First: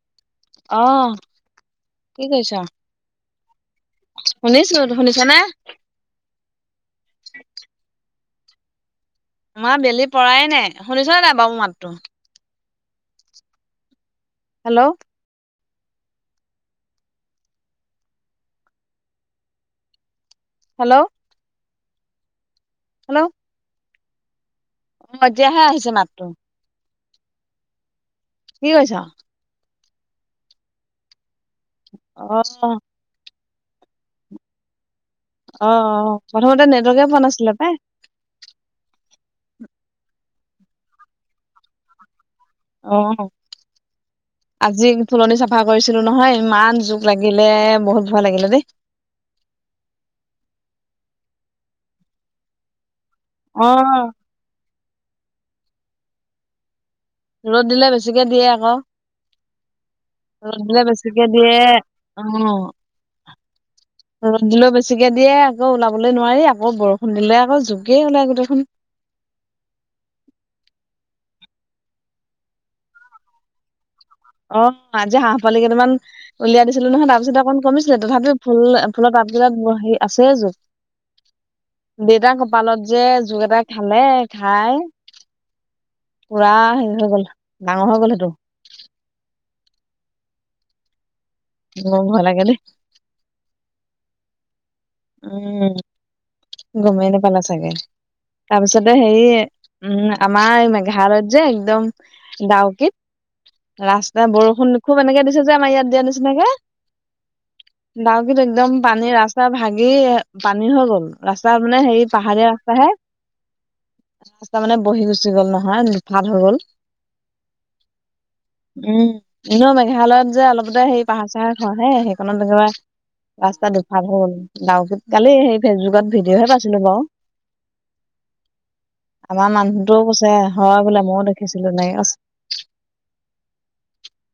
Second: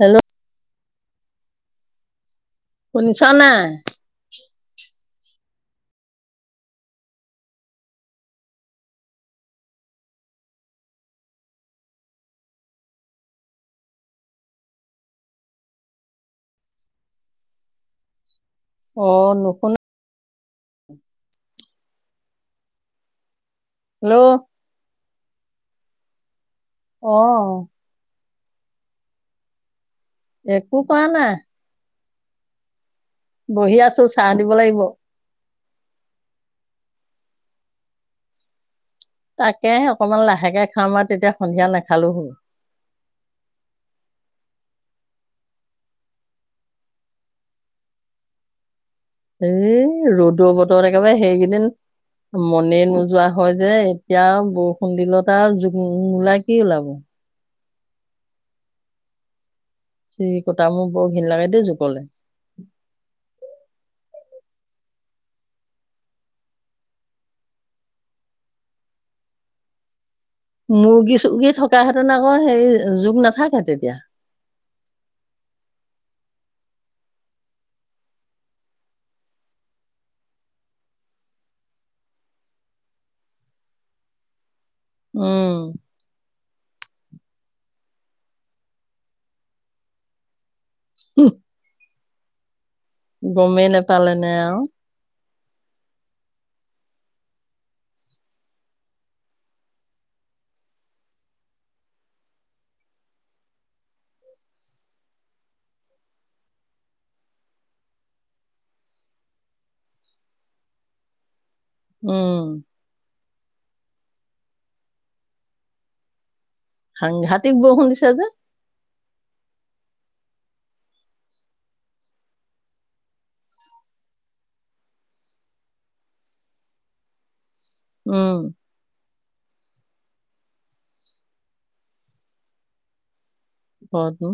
Hello অ কি কৈছা চনা শুনিছো শুনিছা নে মাৰ বেলি পৰায় নাই শুনিছ নাই বাৰু মোৰ মাতটো হেল্ল' অ নুখুন হেল্ল' হেল্ল' হেল্ল' এতিয়াহে আহিছে মাত্ৰ আহ কি কৈছা একো কোৱা নাই আহ বহি আছো চাহ দিব লাগিব অ অ প্ৰথমতে নেটৱৰ্কে পোৱা নাছিলে পাই তাকে অকমান লাহেকে খাাম আৰু তেতিয়া সন্ধিয়া নেখালো হ'ল অ আজি ফুলনি চাফা কৰিছিলো নহয় ইমান জোক লাগিলে বহুত ভয় লাগিলে দেই এ ৰ'দৰ বতৰত একেবাৰে সেইকেইদিন মনে নো যোৱা হয় যে অ', এতিয়া বৰষুণ দিলতাৰ জোক পহু ওলাই কি ওলাব ৰ'দ দিলে বেছিকে দিয়ে আকৌ চিৰিকটা ৰদ দিলে মোৰ বৰ ঘিন বেছিকে লাগে দিয়ে দেই জোকলে। অ দিলেও বেছিকে দিয়ে আকৌ ওলাবলে নোৱাৰি আকৌ বৰষুণ দিলে আকৌ জুোকেই ওলাই গোটেইখন মুৰ্গী চুৰ্গী থকা হেতেন আকৌ হে যোক নাথাকে তেতিয়া অ আজি হাঁহ পোৱালি কেইটামান উলিয়াই দিছিলো নহয় তাৰপিছত অকণ কমিছিলে তথাপি ফুল ফুলৰ তাত কেইটাত হেৰি আছে জোক দেউতাৰ কপালত যে জোক এটা খালে খাই উম, পুৰা হেৰি হৈ গল ডাঙৰ হৈ গ'ল সেইটো উম সেইটো মোৰ ভয় লাগে দে গমেই নোপালে নে আৰু উম গমেই নেপালে চাগে তাৰপিছতে হেৰি উম আমাৰ এই মেঘালয়ত যে একদম ডাউকিত ৰাস্তা বৰষুণ খুব এনেকে দিছে যে আমাৰ ইয়াত দিয়া নিচিনাকে ডাউকিত একদম পানী ৰাস্তা ভাগ কি পানী হৈ গ'ল ৰাস্ত তাৰ মানে হেৰি উম, পাহাৰীয়া ৰাস্তাাহে ৰাস্তা মানে বহি গুচি গ'ল নহয় দুফাল হৈ গ'ল সাংঘতিক বৰষুণ দিছে যে এনেউ মেঘালয়ত যে অলপতে হেই পাহাৰ চাহাৰ খহে সেইখনত একেবা ৰাস্তা দুফাত হৈ গ'ল গাওঁত কালি সেই ফেচবুকত ভিডিঅ'হে পাইছিলো বাৰু উম আমাৰ মানুহটোও কৈছে হয় বোলে মইও দেখিছিলো নাই ক অ তু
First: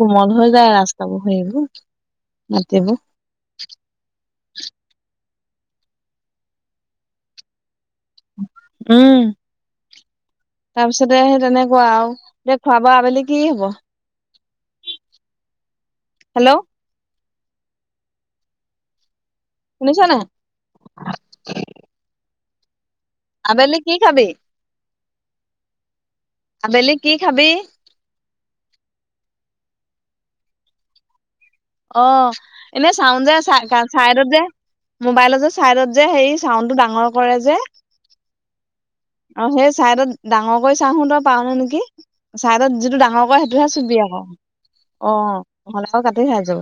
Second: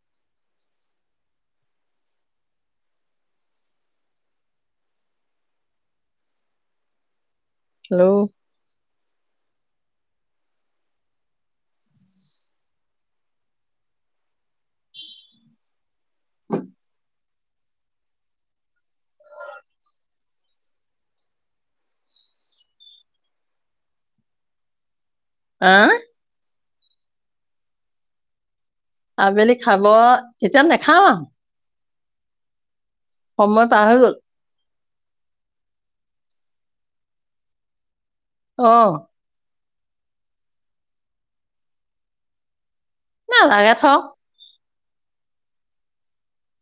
কোমল হৈ যায় ৰাস্তাবোৰ সেই বোৰ মতিবোৰ হেল্ল' উম তাৰপিছতে সেই তেনেকুৱা আৰু এ খোৱা বোৱা আবেলি কি হব হেল্ল' শুনিছানে নাই আবেলি কি খাবি। অহ ', আবেলি কি খাবি। আবেলি খাব এতিয়া নেখাও আৰু। অহ ', এনে চউন্দ যে সময় পাৰ হৈ গ'ল চাইদত যে। মোবাইলত যে চাইডত যে সেই চাউণ্ডটো ডাঙৰ কৰে যে। অহ ', আৰু সেই চাইডত ডাঙৰ কৰি চাচোন তই পাৱনে নেকি চাইডত। যিটো ডাঙৰ কৈ সেইটোহে নালাগে থ চুবি আকৌ। অহ', নহ'লে আকৌ কাটি খাই যাব।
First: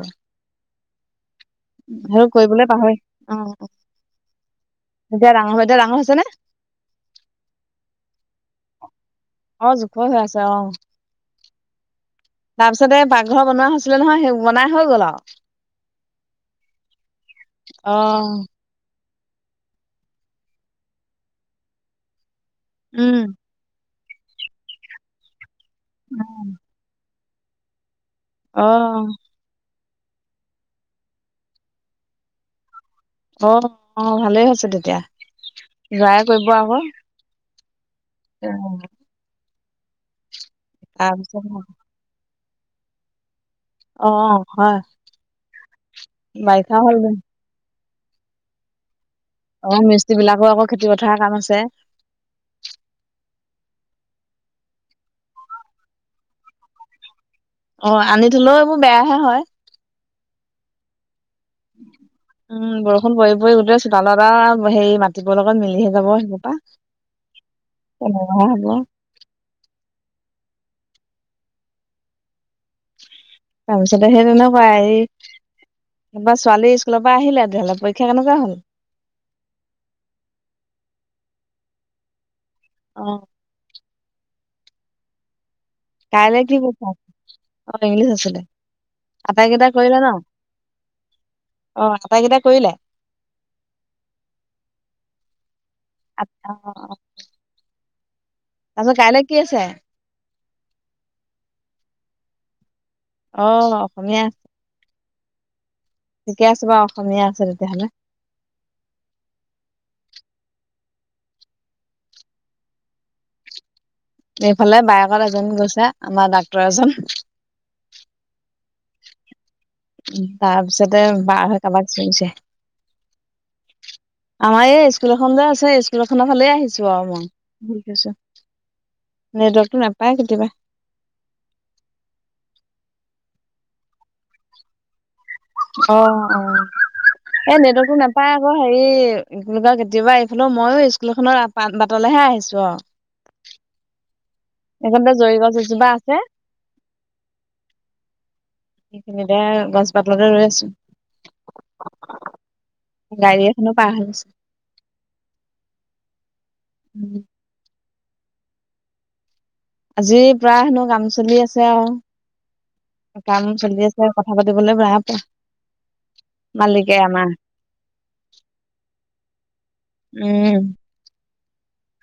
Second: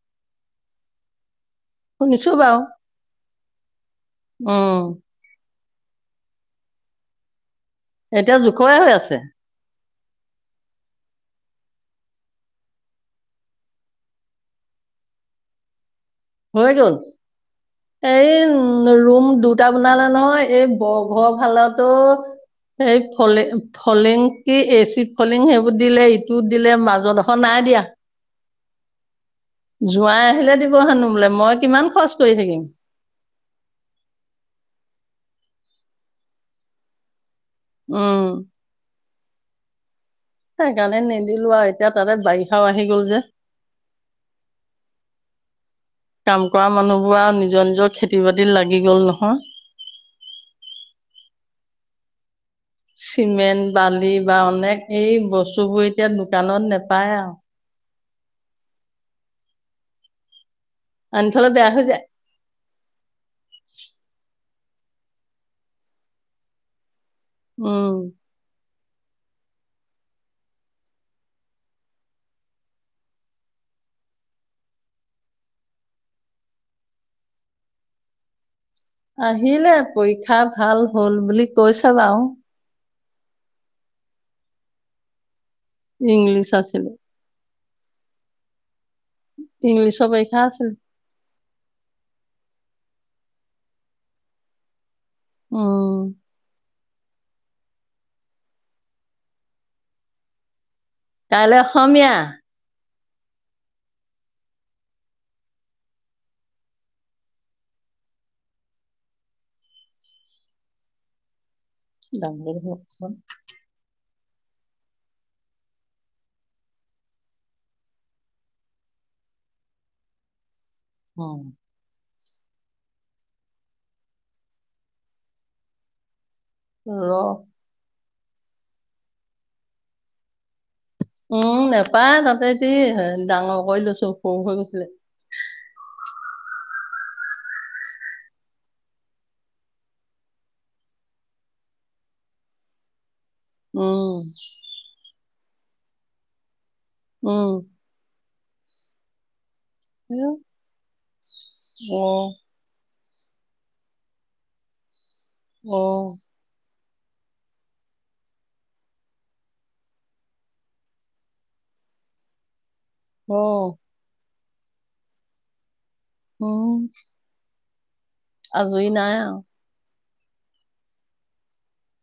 সেই শুনিছো বাৰু কৰিবলৈ পাহৰি অহ ', উম। এতিয়া ডাঙৰ হৈছে নে। এতিয়া জোখৰে হৈ আছে। অহ ', জোখৰ হৈ আছে অহ ', তাৰপিছতে এই পাকঘৰ বনোৱা হৈছিলে নহয় সেই বনাই হৈ গ'ল আৰু। হয় গল অ এই ৰুম। দুটা বনালে নহয় এই বৰঘৰৰ ফালতো। এই উম ফলে। ফলেং কি এচিড ফলেং। দিলে ইটো দিলে মাজত। খন নাই দিয়া। অহ', জোৱাই আহিলে দিব হেনো বোলে মই কিমান খৰচ কৰি থাকিম। অহ ', - অহ ', ভালেই হৈছে তেতিয়া জোৱাই কৰিব আকৌ। উম। সেইকাৰণে তাৰপিছত নিদিলো আৰু এতিয়া তাতে বাৰি। কও আহি গ'ল যে। অহ ', হয় কাম কৰা বাৰিষা হল। মানুহবোৰ আৰু নিজৰ নিজৰ খেতি বাতিত লাগি গ'ল নহয়। অহ ', মিস্ত্ৰী বিলাকো আকৌ খেতি পথাৰৰ কাম আছে। চিমেণ্ট বালি বা অনেক এই বস্তুবোৰ এতিয়া দোকানত নেপায় আৰু। অহ ', আনি থলেও এইবোৰ বেয়াহে হয়। আনি থলে বেয়া হৈ যায় উম, বৰষুণ পৰি - পৰি গোটেই চোতাল আ। সেই মাতিবৰ লগত মিলিহে যাব সেইপা। উম। কেনেবা হব। তাৰপিছতে সেই তেনেকুৱা এই ছোৱালী স্কুলৰ পৰা আহিলে তেতিয়াহলে পৰীক্ষা কেনেকুৱা হ'ল? আহিলে পৰীক্ষা ভাল হ'ল বুলি কৈছে বাৰু। অঁ। কাইলে ইংলিছ কি পৰীক্ষা। আছিলে। অঁ ইংলিছ আছিলে। আটাইকেইটাই কৰিলে ইংলিছৰ ন, পৰীক্ষা আছিল অঁ। আটাইকেইটা কৰিলে। উম [unintelligible] তাৰপাছত কাইলৈ কি আছে। কাইলৈ অসমীয়া। অ' অসমীয়া আছে। ঠিকে আছে বাৰু অসমীয়া আছে তেতিয়াহ'লে। [unintelligible] এইফালে বাইকত এজনী গৈছে আমাৰ ডাক্তৰ এজন। উম তাৰপিছ পিছতে বাৰ হৈ কাৰোবাক চিএৰিচে। আমাৰ এই স্কুল এখন যে আছে, স্কুল এখনত ফাঁলে আহিছো আৰু মই ৰ ঘূৰি ফুৰিছোঁ। নেটৱৰ্কটো নাপায় কেতিয়াবা। উম নেপায় তাতে এ ডাঙৰ কৰি লৈছো সৰু হৈ গৈছিলে। অ অ এই নেটৱৰ্কটো নাপায় আকৌ হেৰি কেতিয়াবা এইফালে ময়ো স্কুলখনৰ বাটলেহে আহিছো আৰু। উম। এইখন তে জৰি গছ এজোপা আছে উম। এইখিনিতে গছ জোপা তলতে ৰৈ আছো। অ গাড়ী এখনো পাৰ হৈ গৈছে। অ'। উম। আজি প্ৰায় হেনো কাম চলি আছে আৰু। অ কাম চলি আছে খাব দিবলৈ বেয়া পায় উম। মালিকে আমাৰ আজৰি নাই আৰু। উম।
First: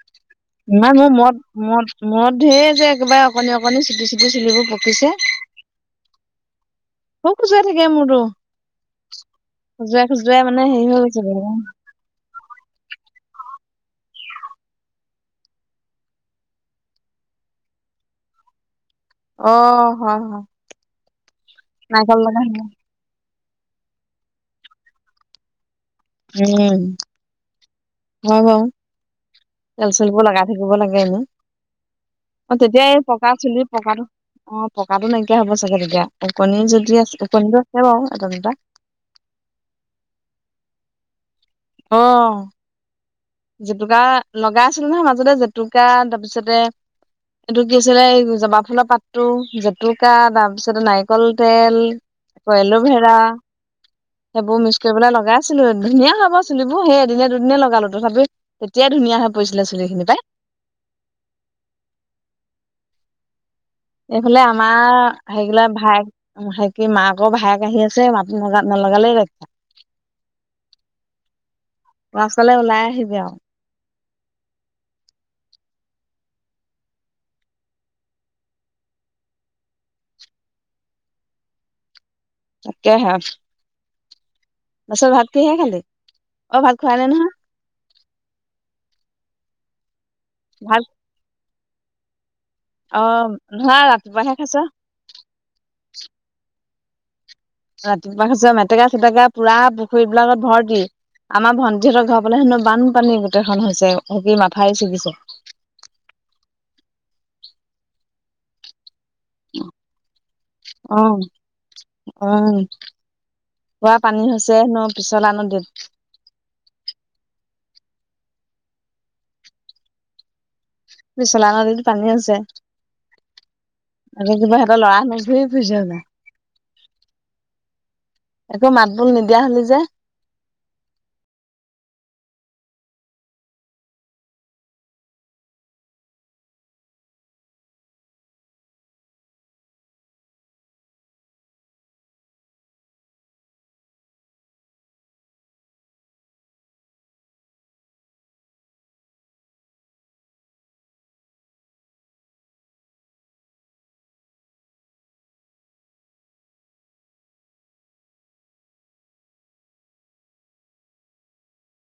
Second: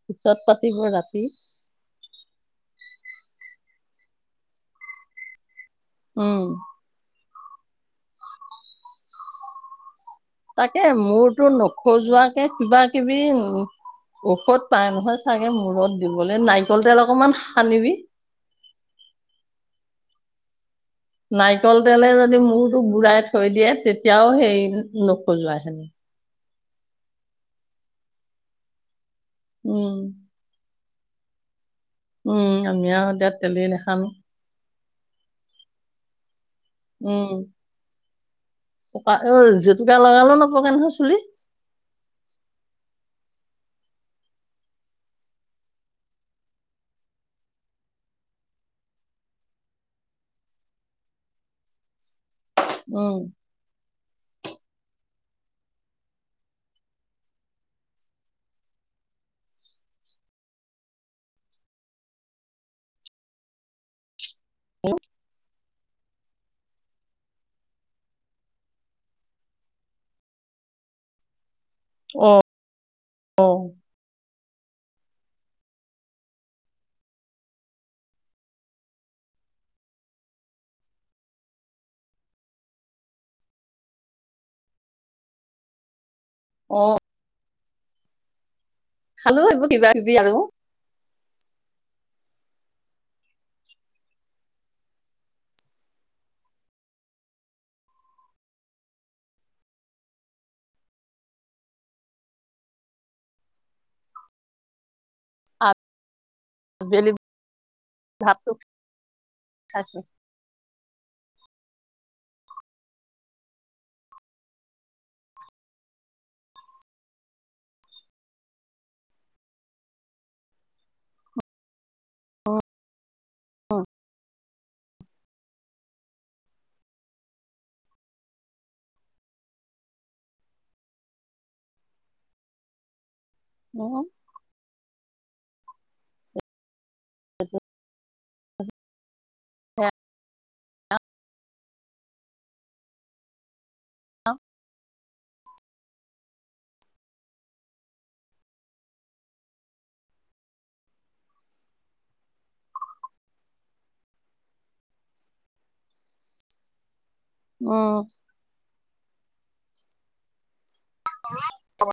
পিছত পাতিব নাই মোৰ ৰাতি মোৰত মোৰত-মোৰত ঢেৰ যে একেবাৰে অকনি-অকনি চুটি- চুটি চুলিবোৰ পকিছে। উম। বৰ খোজোয়াই থাকে মোৰটো। তাকে মোৰতো নখজোৱাকে কিবা কিবি ঔষধ পাই নহয় চাগে মূৰত দিবলৈ নাৰিকল তেল অকমান সানিবি। অ' হয়। নাৰিকল তেলে যদি মূৰটো গুৰাই থাক থৈ দিয়ে তেতিয়াও সেই নোখোজোৱা হেনি উম। হয় বাৰু। ৰেল উম চলিব লগা থাকিব লাগে হয় ন উম অ তেতিয়া আমি এই আৰু এতিয়া পকা চুলি তেলেই পকাটো নাখানো অ পকাটো নাইকিয়া হ'ব চাগে তেতিয়া ওকণি যদি আছে উম ওকণিটো আছে বাৰু এটা দুটা পকা জেতুকা লগালেও নপকে নহয় চুলিত আহ জেতুকা লগাই আছিলে নহয় মাজতে জেতুকা তাৰপিছতে এইটো কি হৈছিলে জবা ফুলৰ পাতটো জেতুকা তাৰপিছতে নাৰিকল তেল কইলো ভেৰা উম সেইবোৰ মিক্স কৰিবলৈ লগাইছিলো ধুনীয়া হ'ব চুলিবোৰ সেই এদিনে দুদিনে লগালো তথাপি তেতিয়াই ধুনীয়া হৈ পৰিছিলে চুলিখিনি পাই এইফালে আমাৰ সেইবিলাক ভায়েক মাকৰ ভায়েক আহি আছে মাত নাত নলগালেই বা অ পাছললৈ ওলাই আহিবি আৰু অ তাকে হে পাচে ভাত কিহেৰে খালি অ ভাত খোৱা নাই নহয় খালো কিবা এটা কবি আলু ভাত অ নহয় ৰাতিপুৱা শেষ খাইছ ৰাতিপুৱা হৈছে মেটেকা চেটেকা পুৰা পুখুৰী বিলাকত ভৰ্তি আমাৰ ভণ্টিহঁতৰ ঘৰ পালে হেনো বানপানী গোটেইখন হৈছে সকি মাথাউৰি ছিগিছে অহ জিলাপী থাকো আহ হয় পুৰা পানী হৈছেে নো পিছলা নদীত পিশছলা নদীত পানী আছে অ কিবা সিহঁতে লৰা ন ঘুৰি ফুৰিছে হ যে একো মাত বোল নিদিয়া হল যে উম আ তাতে হেল্ল উম অ অ